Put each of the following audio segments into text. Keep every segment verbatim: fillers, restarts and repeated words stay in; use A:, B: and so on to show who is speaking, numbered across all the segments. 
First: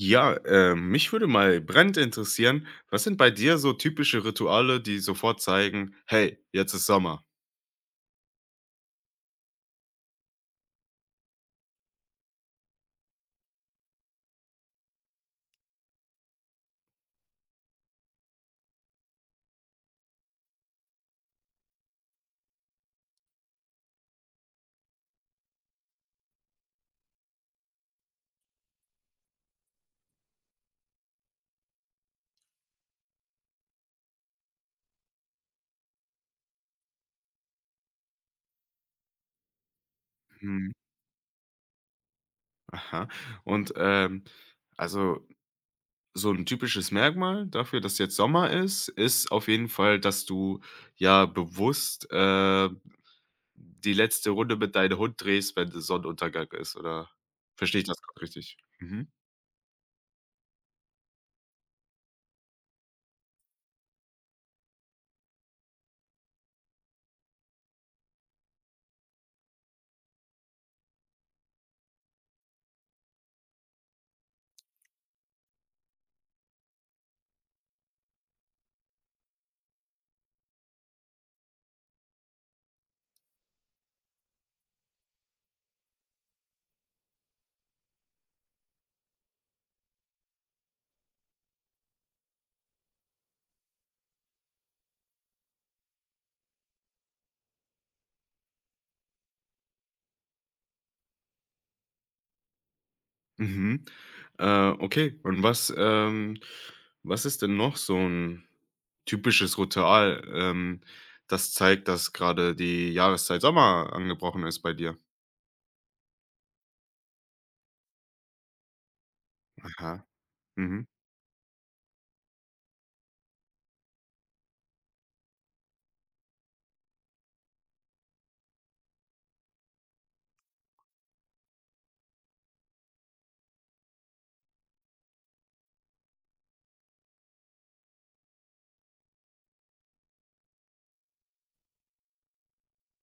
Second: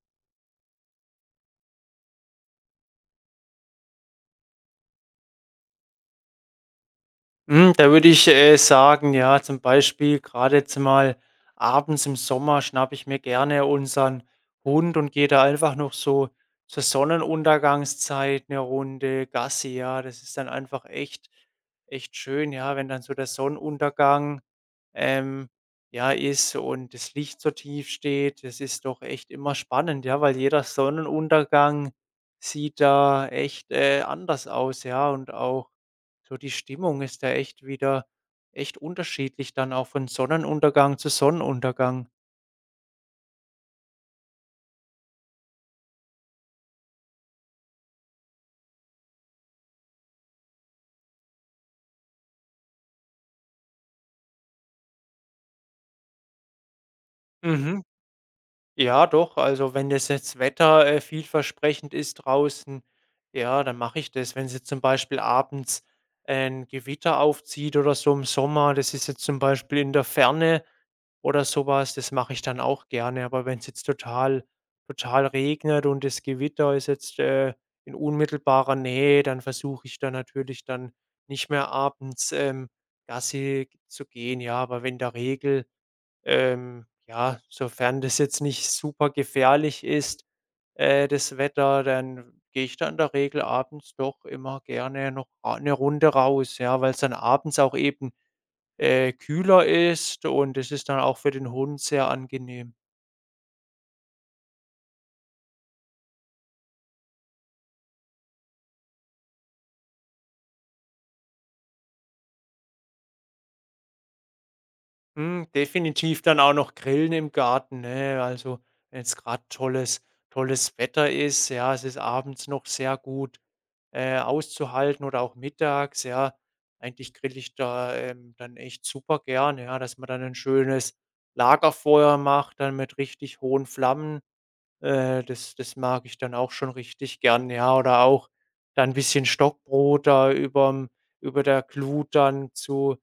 A: Ja, äh, Mich würde mal brennend interessieren, was sind bei dir so typische Rituale, die sofort zeigen: „Hey, jetzt ist Sommer?“
B: Hm, da würde ich, äh, sagen, ja, zum Beispiel gerade jetzt mal abends im Sommer schnappe ich mir gerne unseren Hund und gehe da einfach noch so zur Sonnenuntergangszeit eine Runde Gassi, ja. Das ist dann einfach echt echt schön, ja, wenn dann so der Sonnenuntergang, ähm, ja, ist und das Licht so tief steht. Das ist doch echt immer spannend, ja, weil jeder Sonnenuntergang sieht da echt, äh, anders aus, ja, und auch so die Stimmung ist da echt wieder echt unterschiedlich dann auch von
A: Mhm,
B: Sonnenuntergang zu Sonnenuntergang.
A: aha. Und, ähm, also, so ein typisches Merkmal dafür, dass jetzt Sommer ist, ist auf jeden Fall, dass du ja bewusst, äh, die letzte Runde mit deinem Hund drehst, wenn der Sonnenuntergang ist, oder verstehe
B: Mhm.
A: ich das grad richtig?
B: Ja,
A: Mhm.
B: doch. Also, wenn das jetzt Wetter, äh, vielversprechend ist draußen, ja, dann mache ich das. Wenn's jetzt zum Beispiel abends ein Gewitter aufzieht oder so im Sommer, das ist jetzt zum Beispiel in der Ferne oder sowas, das mache ich dann auch gerne. Aber wenn es jetzt total total regnet und das Gewitter ist jetzt, äh, in unmittelbarer Nähe, dann versuche ich da natürlich dann nicht mehr abends, ähm, Gassi zu gehen, ja. Aber wenn der Regel ähm, ja, sofern das jetzt nicht super gefährlich ist, äh, das Wetter, dann gehe ich da in der Regel abends doch immer gerne noch ra 'ne Runde raus, ja, weil es dann abends auch eben, äh, kühler ist und es ist dann auch für den Hund sehr angenehm.
A: Mhm. Äh, okay. Und was, ähm was ist denn noch so ein typisches Ritual, ähm, das zeigt, dass gerade die Jahreszeit Sommer angebrochen ist bei dir?
B: Hm, definitiv dann auch noch grillen im Garten, ne? Also, wenn es gerade tolles
A: Aha.
B: tolles
A: Mhm.
B: Wetter ist, ja, es ist abends noch sehr gut, äh, auszuhalten oder auch mittags, ja. Eigentlich grill ich da, ähm, dann echt super gern, ja, dass man dann ein schönes Lagerfeuer macht, dann mit richtig hohen Flammen. Äh, das das mag ich dann auch schon richtig gern, ja. Oder auch dann ein bisschen Stockbrot da überm über der Glut dann zu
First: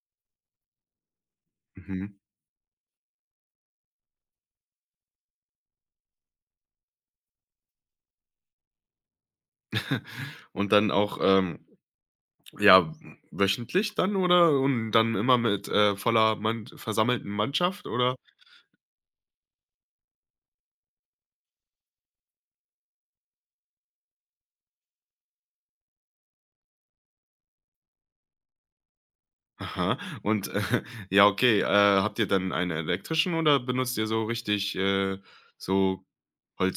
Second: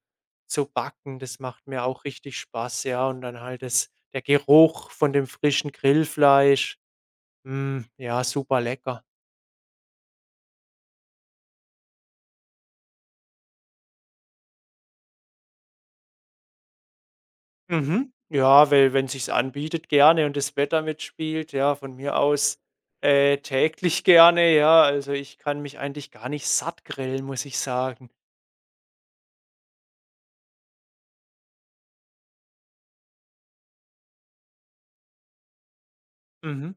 B: zu backen. Das macht mir auch
A: Mhm.
B: richtig Spaß, ja. Und dann halt das der Geruch von dem frischen Grillfleisch. Hm, ja, super lecker.
A: Und dann auch, ähm, ja, wöchentlich dann oder und dann immer mit, äh, voller Mann versammelten Mannschaft
B: Mhm.
A: oder?
B: Ja, weil wenn sich's anbietet, gerne und das Wetter mitspielt, ja, von mir aus, äh, täglich gerne, ja. Also, ich kann mich eigentlich gar nicht satt grillen, muss ich sagen.
A: Aha. Und, äh, ja, okay, äh, habt ihr dann einen elektrischen oder benutzt ihr so richtig, äh, so
B: Mhm.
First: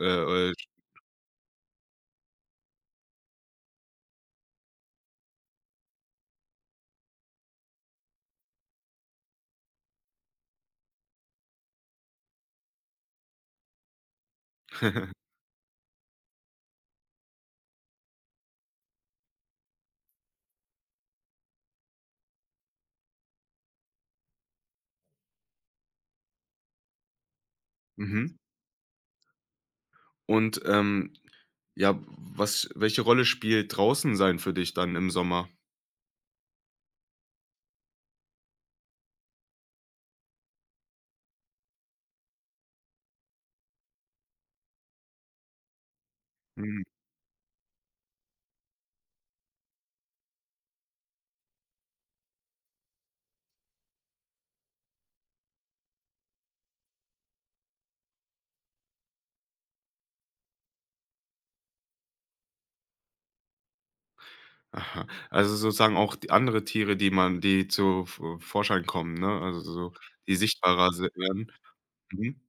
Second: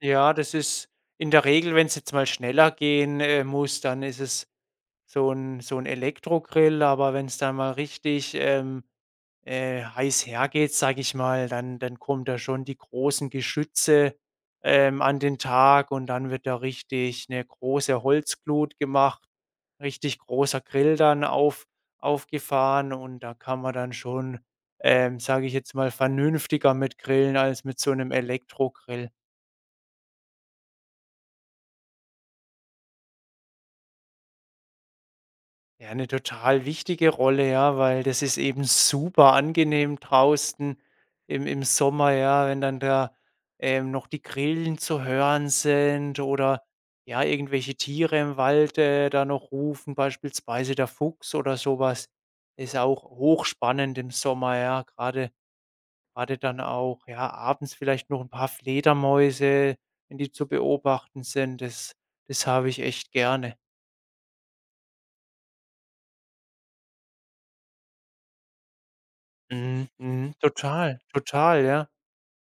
B: Ja,
A: äh, äh
B: das ist in der Regel, wenn es jetzt mal schneller gehen, äh, muss, dann ist es so ein so ein Elektrogrill, aber wenn es dann mal richtig, ähm, äh, heiß hergeht, sage ich mal, dann dann kommen da schon die großen Geschütze, ähm, an den Tag, und dann wird da richtig eine große Holzglut gemacht, richtig großer Grill dann auf aufgefahren, und da kann man dann schon, ähm, sage ich jetzt mal, vernünftiger mit grillen als mit so einem
A: Mhm.
B: Elektrogrill.
A: Und, ähm, ja, was welche Rolle spielt draußen sein für dich dann im Sommer?
B: Ja, eine total wichtige Rolle, ja, weil das ist eben super angenehm draußen im im Sommer, ja, wenn dann da, ähm, noch die Grillen zu hören sind oder,
A: Mhm.
B: ja, irgendwelche Tiere im Wald, äh, da noch rufen, beispielsweise der Fuchs oder sowas. Ist auch hochspannend im Sommer, ja, gerade gerade dann auch, ja, abends vielleicht noch ein paar Fledermäuse, wenn die zu beobachten sind. Das das habe ich echt gerne.
A: Aha. Also, sozusagen auch die andere Tiere, die man die zu V Vorschein kommen, ne? Also,
B: Mhm,
A: so die
B: mhm,
A: sichtbarer
B: total,
A: se werden.
B: total, ja.
A: Mhm.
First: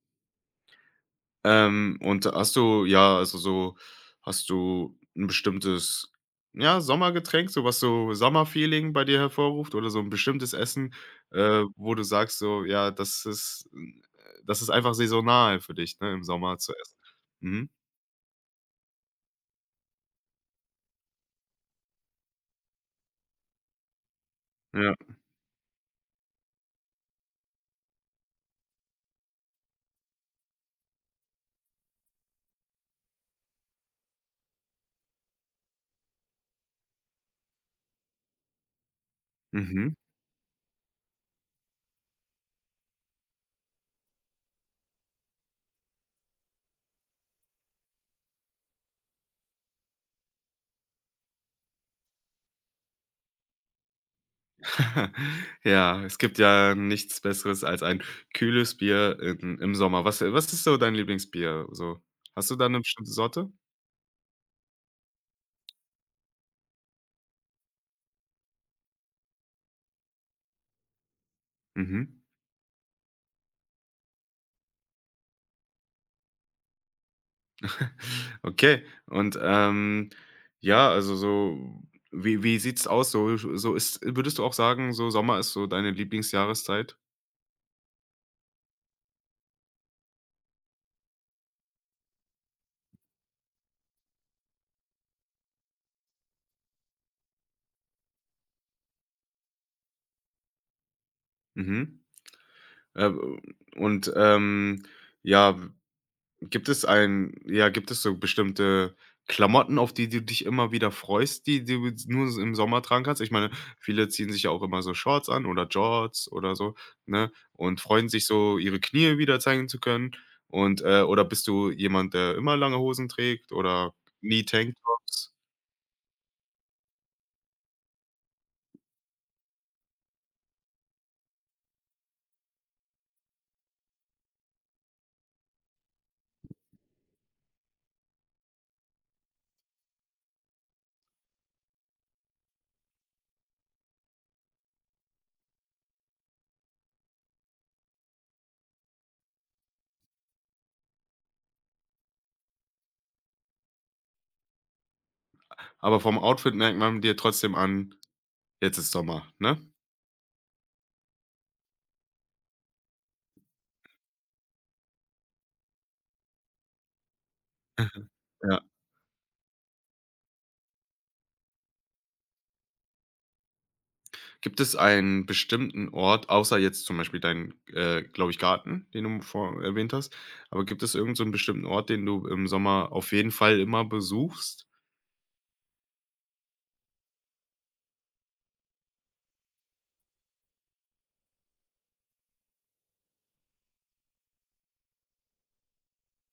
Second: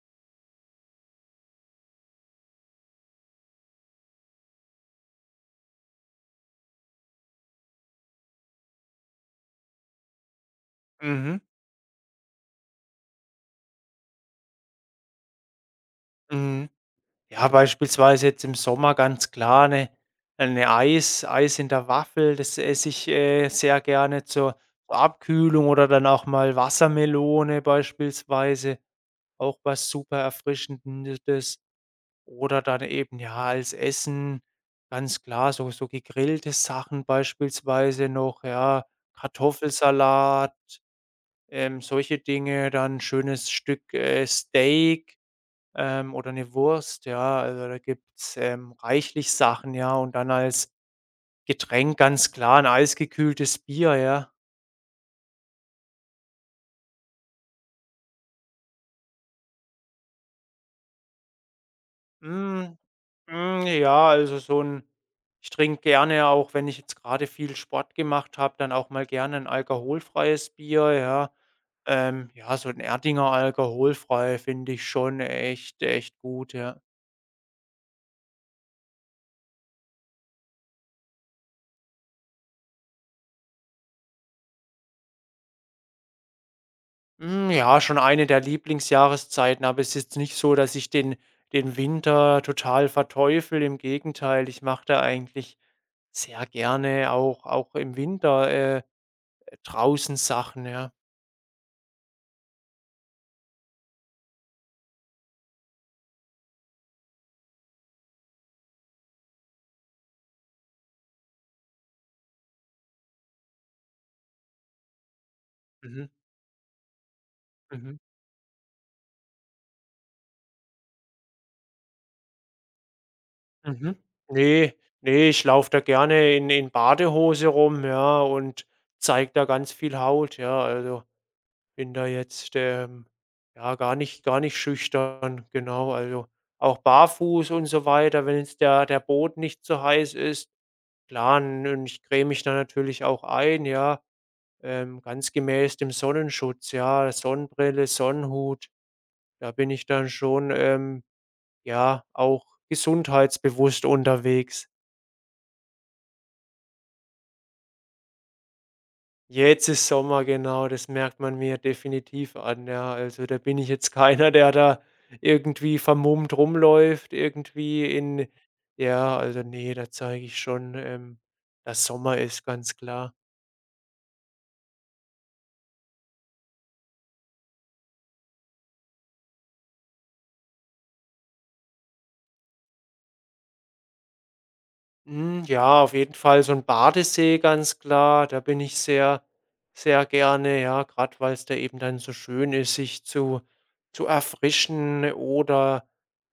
A: Ähm, und hast du ja, also so hast du ein bestimmtes, ja, Sommergetränk, so was so Sommerfeeling bei dir hervorruft oder so ein bestimmtes Essen,
B: Mhm,
A: äh, wo du sagst so: „Ja, das ist äh, das ist einfach saisonal für dich, ne, im Sommer
B: mhm.
A: zu essen.“
B: Ja,
A: Mhm.
B: beispielsweise jetzt im Sommer ganz klar eine eine Eis Eis in der Waffel, das esse ich, äh, sehr gerne zur
A: Ja.
B: zur Abkühlung, oder dann auch mal Wassermelone beispielsweise, auch was super Erfrischendes. Oder dann eben, ja, als Essen ganz klar so so gegrillte Sachen beispielsweise noch, ja,
A: Mhm.
B: Kartoffelsalat, ähm, solche Dinge, dann schönes Stück, äh, Steak, ähm, oder eine Wurst, ja. Also, da gibt's, ähm, reichlich Sachen, ja. Und dann als Getränk ganz klar ein eisgekühltes Bier, ja.
A: Ja, es gibt ja nichts Besseres als ein kühles Bier in im Sommer. Was was ist so dein Lieblingsbier so? Hast du da
B: Hm,
A: eine bestimmte Sorte?
B: hm, ja, also, so ein ich trinke gerne auch, wenn ich jetzt gerade viel Sport gemacht habe, dann auch mal gerne ein alkoholfreies Bier, ja.
A: Mhm.
B: Ähm, ja, so ein Erdinger alkoholfrei finde ich schon echt echt gut, ja.
A: Okay. Und, ähm, ja, also so wie wie sieht's aus? So so ist würdest du auch sagen, so Sommer ist so deine Lieblingsjahreszeit?
B: Hm, ja, schon eine der Lieblingsjahreszeiten, aber es ist jetzt nicht so, dass ich den den Winter total verteufel. Im Gegenteil, ich mache da eigentlich sehr gerne auch auch im Winter, äh, draußen Sachen, ja.
A: Mhm. Äh, und, ähm, ja gibt es ein ja, gibt es so bestimmte Klamotten, auf die du dich immer wieder freust, die du jetzt nur s im Sommer tragen kannst? Ich meine, viele ziehen sich ja auch immer so Shorts an oder
B: Mhm,
A: Jorts oder so, ne, und
B: mhm,
A: freuen sich so, ihre Knie wieder zeigen zu können. Und, äh oder bist du jemand, der immer lange Hosen trägt oder
B: mhm.
A: nie
B: Ne, ne,
A: Tanktops?
B: ich laufe da gerne in in Badehose rum, ja, und zeige da ganz viel Haut, ja, also bin da jetzt, ähm, ja, gar nicht gar nicht schüchtern, genau. Also, auch barfuß und so weiter, wenn jetzt der der Boden nicht zu heiß ist. Klar, n und ich creme mich da natürlich auch ein, ja, ähm, ganz gemäß dem Sonnenschutz, ja, Sonnenbrille, Sonnenhut. Da bin ich dann schon, ähm, ja, auch gesundheitsbewusst unterwegs.
A: Aber vom Outfit merkt man dir trotzdem an: „Jetzt ist Sommer“, ne?
B: Jetzt ist Sommer, genau, das merkt man mir definitiv an, ja. Also, da bin ich jetzt keiner, der da irgendwie vermummt rumläuft, irgendwie in
A: Ja.
B: ja, also, nee, da zeige ich schon, ähm, dass Sommer ist, ganz klar.
A: Gibt es einen bestimmten Ort, außer jetzt zum Beispiel dein, äh, glaube ich, Garten, den du vor erwähnt hast, aber gibt es irgend so 'n bestimmten Ort, den du im Sommer auf jeden Fall immer besuchst?
B: Hm, ja, auf jeden Fall so ein Badesee, ganz klar. Da bin ich sehr sehr gerne, ja, gerade weil es da eben dann so schön ist, sich zu zu erfrischen oder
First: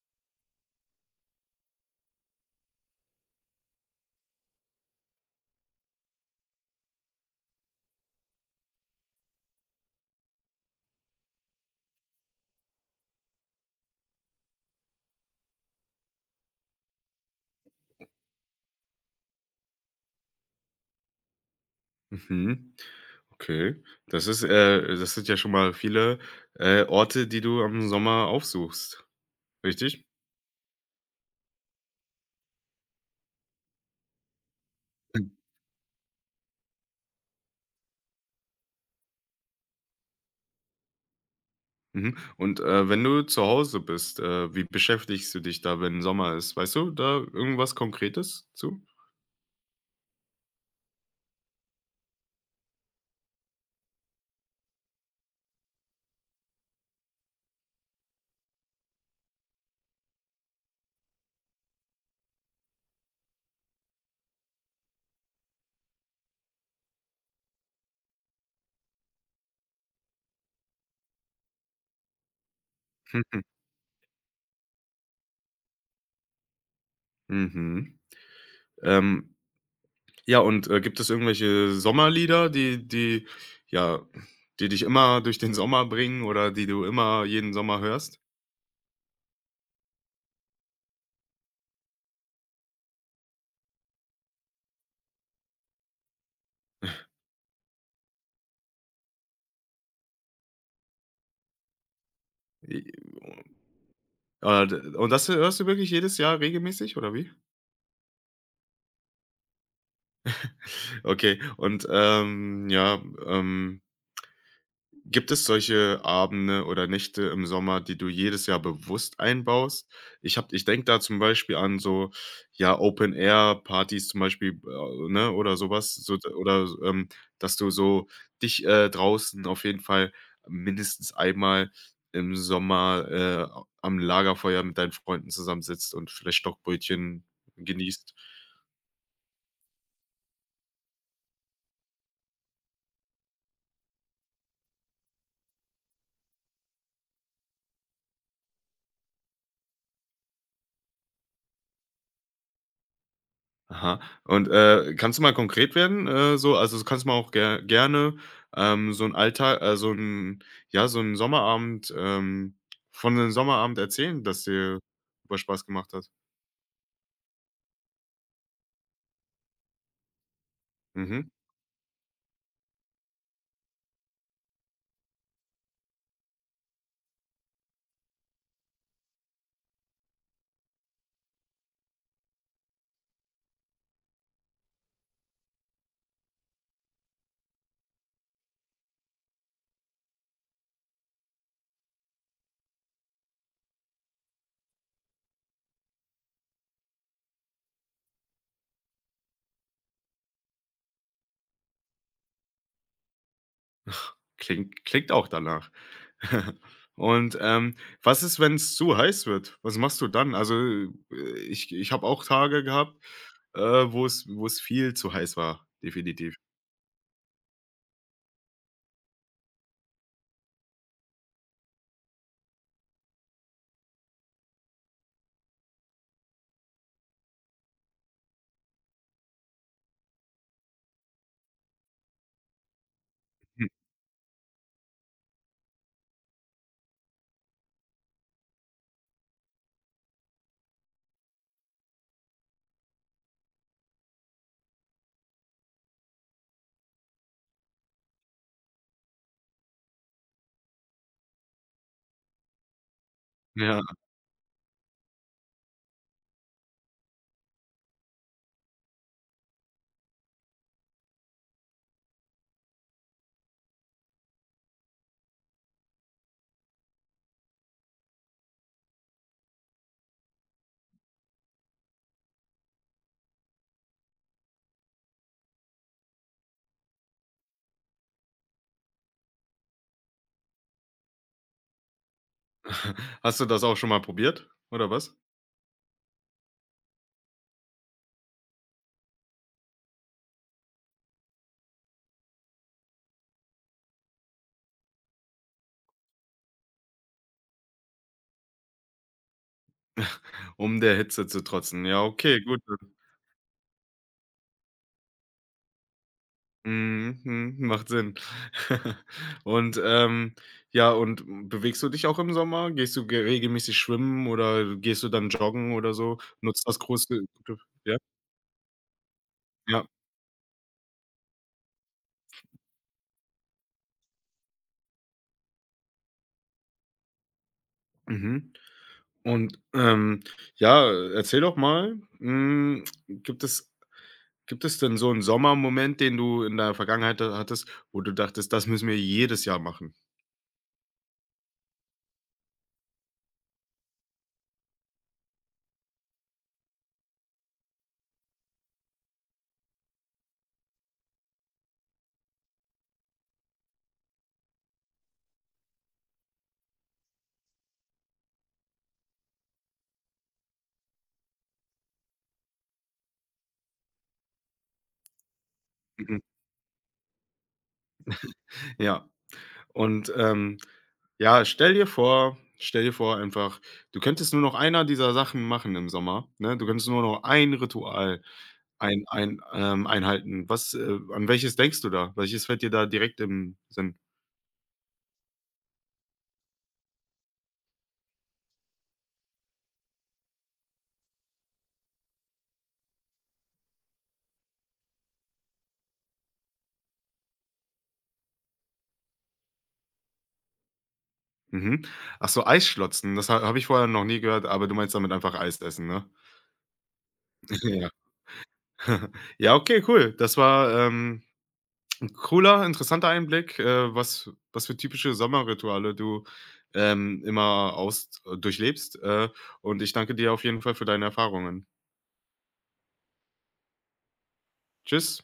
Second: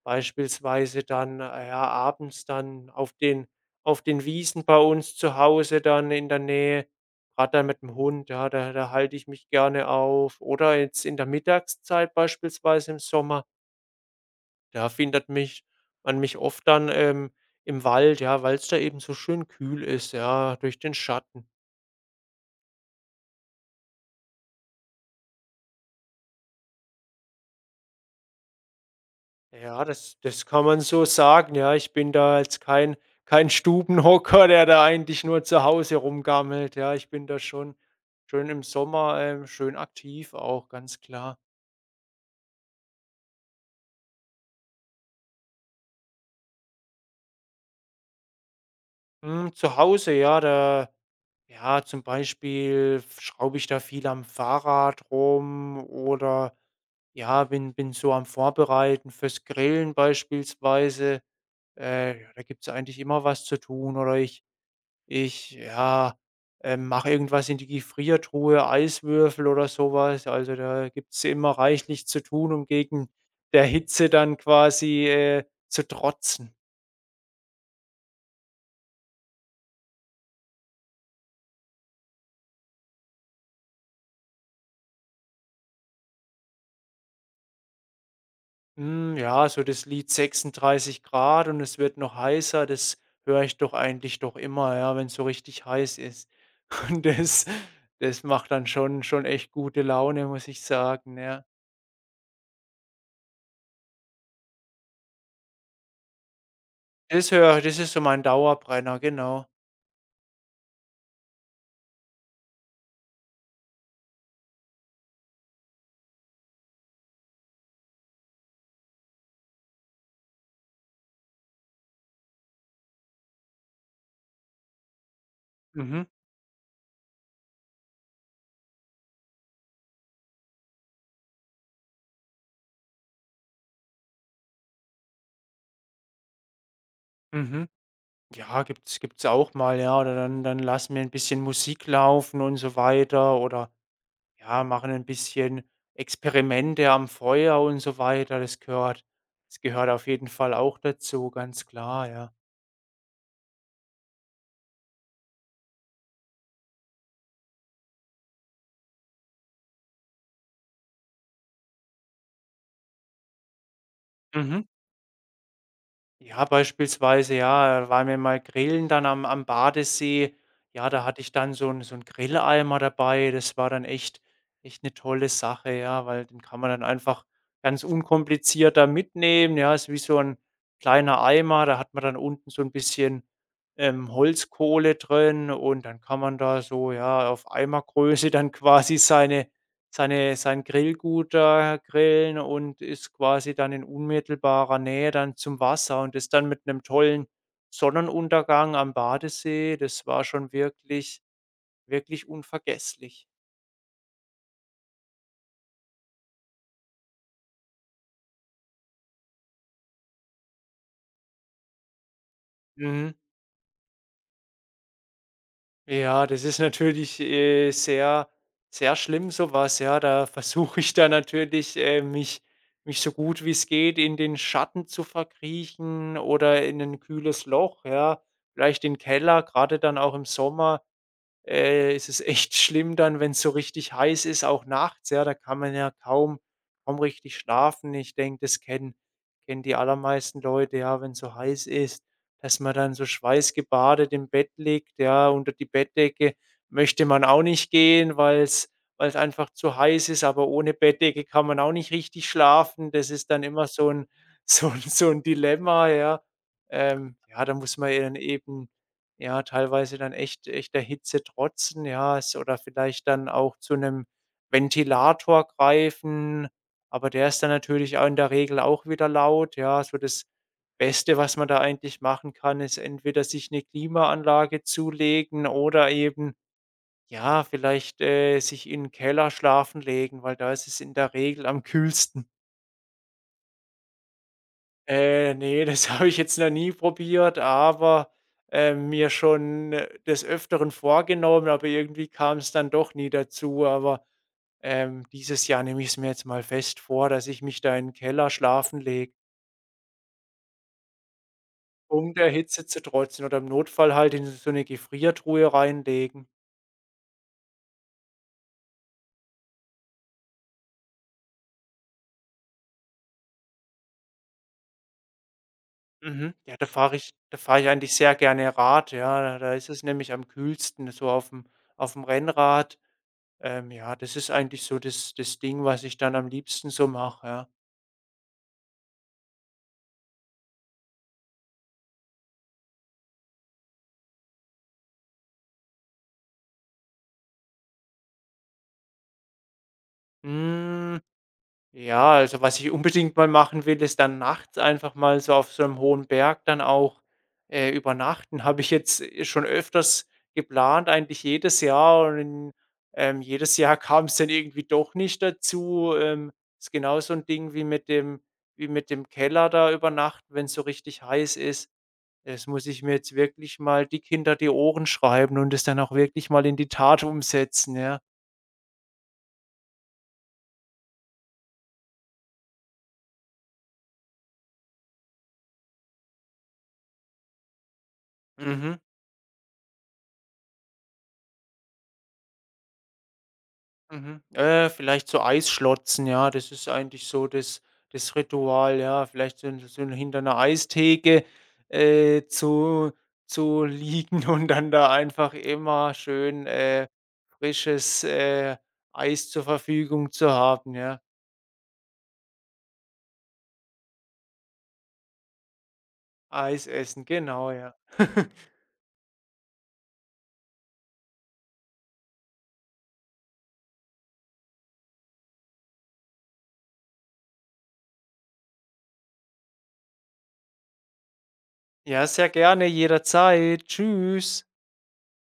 B: beispielsweise dann, äh, ja, abends dann auf den auf den Wiesen bei uns zu Hause dann in der Nähe, gerade dann mit dem Hund, ja, da da halte ich mich gerne auf. Oder jetzt in der Mittagszeit beispielsweise im Sommer da findet mich man mich oft dann, ähm, im Wald, ja, weil es da eben so schön kühl ist, ja, durch den Schatten.
A: Mhm. Okay. Das ist, äh das sind ja schon mal viele, äh, Orte, die du im Sommer aufsuchst,
B: Ja,
A: richtig?
B: das das kann man so sagen, ja. Ich bin da jetzt kein kein Stubenhocker, der da eigentlich nur zu Hause rumgammelt, ja. Ich bin da schon schön im Sommer, ähm, schön aktiv auch, ganz klar.
A: Mhm. Und, äh, wenn du zu Hause bist, äh, wie beschäftigst du dich da, wenn Sommer ist? Weißt du da irgendwas Konkretes zu?
B: Hm, zu Hause, ja, da Ja, zum Beispiel schraube ich da viel am Fahrrad rum, oder, ja, bin bin so am Vorbereiten fürs Grillen beispielsweise. Äh, ja, da gibt's eigentlich immer was zu tun, oder ich ich, ja, ähm, mache irgendwas in die Gefriertruhe, Eiswürfel oder sowas. Also, da gibt's immer reichlich zu tun, um gegen
A: Mhm.
B: der Hitze dann quasi, äh, zu trotzen.
A: Mhm. Ähm. Ja, und, äh, gibt es irgendwelche Sommerlieder, die die ja, die dich immer durch den Sommer bringen oder die du immer jeden Sommer hörst?
B: Hm, ja, so das Lied „sechsunddreißig Grad und es wird noch heißer", das höre ich doch eigentlich doch immer, ja, wenn es so richtig heiß ist. Und das das macht dann schon schon echt gute Laune, muss ich sagen, ja.
A: I äh, d Und das hörst du wirklich jedes Jahr regelmäßig oder wie?
B: Das höre ich. Das ist so mein Dauerbrenner, genau.
A: Okay, und, ähm, ja, ähm Gibt es solche Abende oder Nächte im Sommer, die du jedes Jahr bewusst einbaust? Ich habe ich denke da zum Beispiel an so, ja, Open-Air-Partys zum Beispiel, äh, ne, oder sowas
B: Mhm,
A: so oder, ähm, dass du so dich, äh, draußen auf jeden Fall mindestens einmal im Sommer, äh, am Lagerfeuer mit deinen Freunden zusammensitzt und vielleicht Stockbrötchen
B: mhm.
A: genießt.
B: Ja, gibt's gibt's auch mal, ja, oder dann dann lassen wir ein bisschen Musik laufen und so weiter, oder ja, machen ein bisschen Experimente am Feuer und so weiter. Das gehört das gehört auf jeden Fall auch dazu, ganz klar, ja.
A: Aha. Und, äh, kannst du mal konkret werden? Äh, so also, kannst du mal auch ger gerne, ähm, so 'n Alltag, äh, so ein ja, so 'n Sommerabend ähm, von einem Sommerabend erzählen, dass
B: Mhm.
A: dir super Spaß gemacht hat.
B: Ja, beispielsweise, ja, waren wir mal grillen dann am am Badesee. Ja, da hatte
A: Mhm.
B: ich dann so 'n so 'n Grilleimer dabei. Das war dann echt echt 'ne tolle Sache, ja, weil den kann man dann einfach ganz unkompliziert da mitnehmen. Ja, ist wie so 'n kleiner Eimer, da hat man dann unten so 'n bisschen, ähm, Holzkohle drin, und dann kann man da so, ja, auf Eimergröße dann quasi seine seine sein Grillgut da grillen und ist quasi dann in unmittelbarer Nähe dann zum Wasser und ist dann mit einem tollen Sonnenuntergang am Badesee. Das war schon wirklich, wirklich unvergesslich.
A: Klingt klingt auch danach. Und, ähm, Was ist, wenn es zu heiß wird? Was machst du dann? Also, äh, ich ich habe auch Tage gehabt,
B: Mhm.
A: äh, wo es wo es viel zu heiß war,
B: Ja,
A: definitiv.
B: das ist natürlich, äh, sehr, sehr schlimm, sowas, ja. Da versuche ich dann natürlich, äh, mich mich so gut wie es geht in den Schatten zu verkriechen oder in ein kühles Loch, ja, vielleicht in den Keller, gerade dann auch im Sommer. Äh, ist es echt schlimm dann, wenn's so
A: Hm,
B: richtig heiß ist, auch nachts, ja, da kann man ja kaum kaum richtig schlafen. Ich denke, das kennen kennen die allermeisten Leute, ja, wenn's so heiß ist, dass man dann so schweißgebadet im Bett liegt, ja, unter die Bettdecke möchte man auch nicht gehen, weil es weil es einfach zu heiß ist, aber ohne Bettdecke kann man auch nicht richtig schlafen. Das ist dann immer
A: ja.
B: so ein so ein so ein Dilemma, ja. Ähm, ja, da muss man ja dann eben, ja, teilweise dann echt echt der Hitze trotzen, ja, s oder vielleicht dann auch zu einem Ventilator greifen, aber der ist dann natürlich auch in der Regel auch wieder laut, ja. So, das Beste, was man da eigentlich machen kann, ist entweder sich eine Klimaanlage zulegen oder eben, ja, vielleicht, äh, sich in 'n Keller schlafen legen, weil da ist es in der Regel am kühlsten.
A: Hast du das auch schon mal probiert oder was?
B: Äh, ne, das habe ich jetzt noch nie probiert, aber, äh, mir schon, äh, des Öfteren vorgenommen, aber irgendwie kam es dann doch nie dazu. Aber, ähm, dieses Jahr nehme ich es mir jetzt mal fest vor, dass ich mich da in den Keller schlafen lege,
A: Um der Hitze zu trotzen. Ja,
B: um der
A: okay, gut.
B: Hitze zu trotzen oder im Notfall halt in so eine Gefriertruhe reinlegen.
A: Mhm, mhm, macht Sinn. Und, ähm, ja, und bewegst du dich auch im Sommer? Gehst du ge regelmäßig schwimmen oder gehst du dann joggen oder so?
B: Mhm. Ja,
A: Nutzt
B: da
A: das
B: fahre ich
A: große
B: da fahre ich eigentlich
A: ja?
B: sehr gerne Rad, ja. Da da ist es
A: Ja,
B: nämlich am kühlsten so auf dem auf dem Rennrad. Ähm, ja, das ist eigentlich so das das Ding, was ich dann am liebsten so mache, ja.
A: mhm. Und, ähm, ja, erzähl doch mal, hm, gibt es gibt es denn so einen Sommermoment, den du in der Vergangenheit hattest, wo du dachtest: „Das müssen wir jedes Jahr machen?“
B: Hm, ja, also, was ich unbedingt mal machen will, ist dann nachts einfach mal so auf so einem hohen Berg dann auch, äh, übernachten. Habe ich jetzt äh, schon öfters geplant, eigentlich jedes Jahr, und, in, ähm, jedes Jahr kam es dann irgendwie doch nicht dazu. Ähm, ist genau so ein Ding wie mit dem wie mit dem Keller da übernachten, wenn es so richtig heiß ist. Das muss ich mir jetzt wirklich mal dick hinter die Ohren schreiben und es dann auch wirklich mal in die Tat umsetzen, ja.
A: ja. Und, ähm, ja, stell dir vor stell dir vor einfach, du könntest nur noch einer dieser Sachen machen im Sommer, ne? Du könntest nur noch ein Ritual
B: Mhm,
A: ein ein ähm, einhalten. Was äh, an welches denkst du da? Welches fällt dir da direkt im Sinn?
B: mhm. Äh, vielleicht so Eisschlotzen, ja, das ist eigentlich so das das Ritual, ja. Vielleicht so so hinter einer Eistheke, äh, zu zu liegen und dann da einfach immer schön, äh, frisches, äh, Eis zur Verfügung zu haben, ja.
A: Mhm. Ach so, Eisschlotzen, das ha habe ich vorher noch nie gehört, aber du meinst damit einfach Eis essen, ne?
B: Eis essen, genau, ja.
A: Ja. Ja, okay, cool. Das war, ähm Cooler, interessanter Einblick, äh, was was für typische Sommerrituale du, ähm, immer aus äh, durchlebst. Äh, und ich danke dir auf jeden Fall für deine Erfahrungen.
B: Ja, sehr gerne, jederzeit. Tschüss.
A: Tschüss.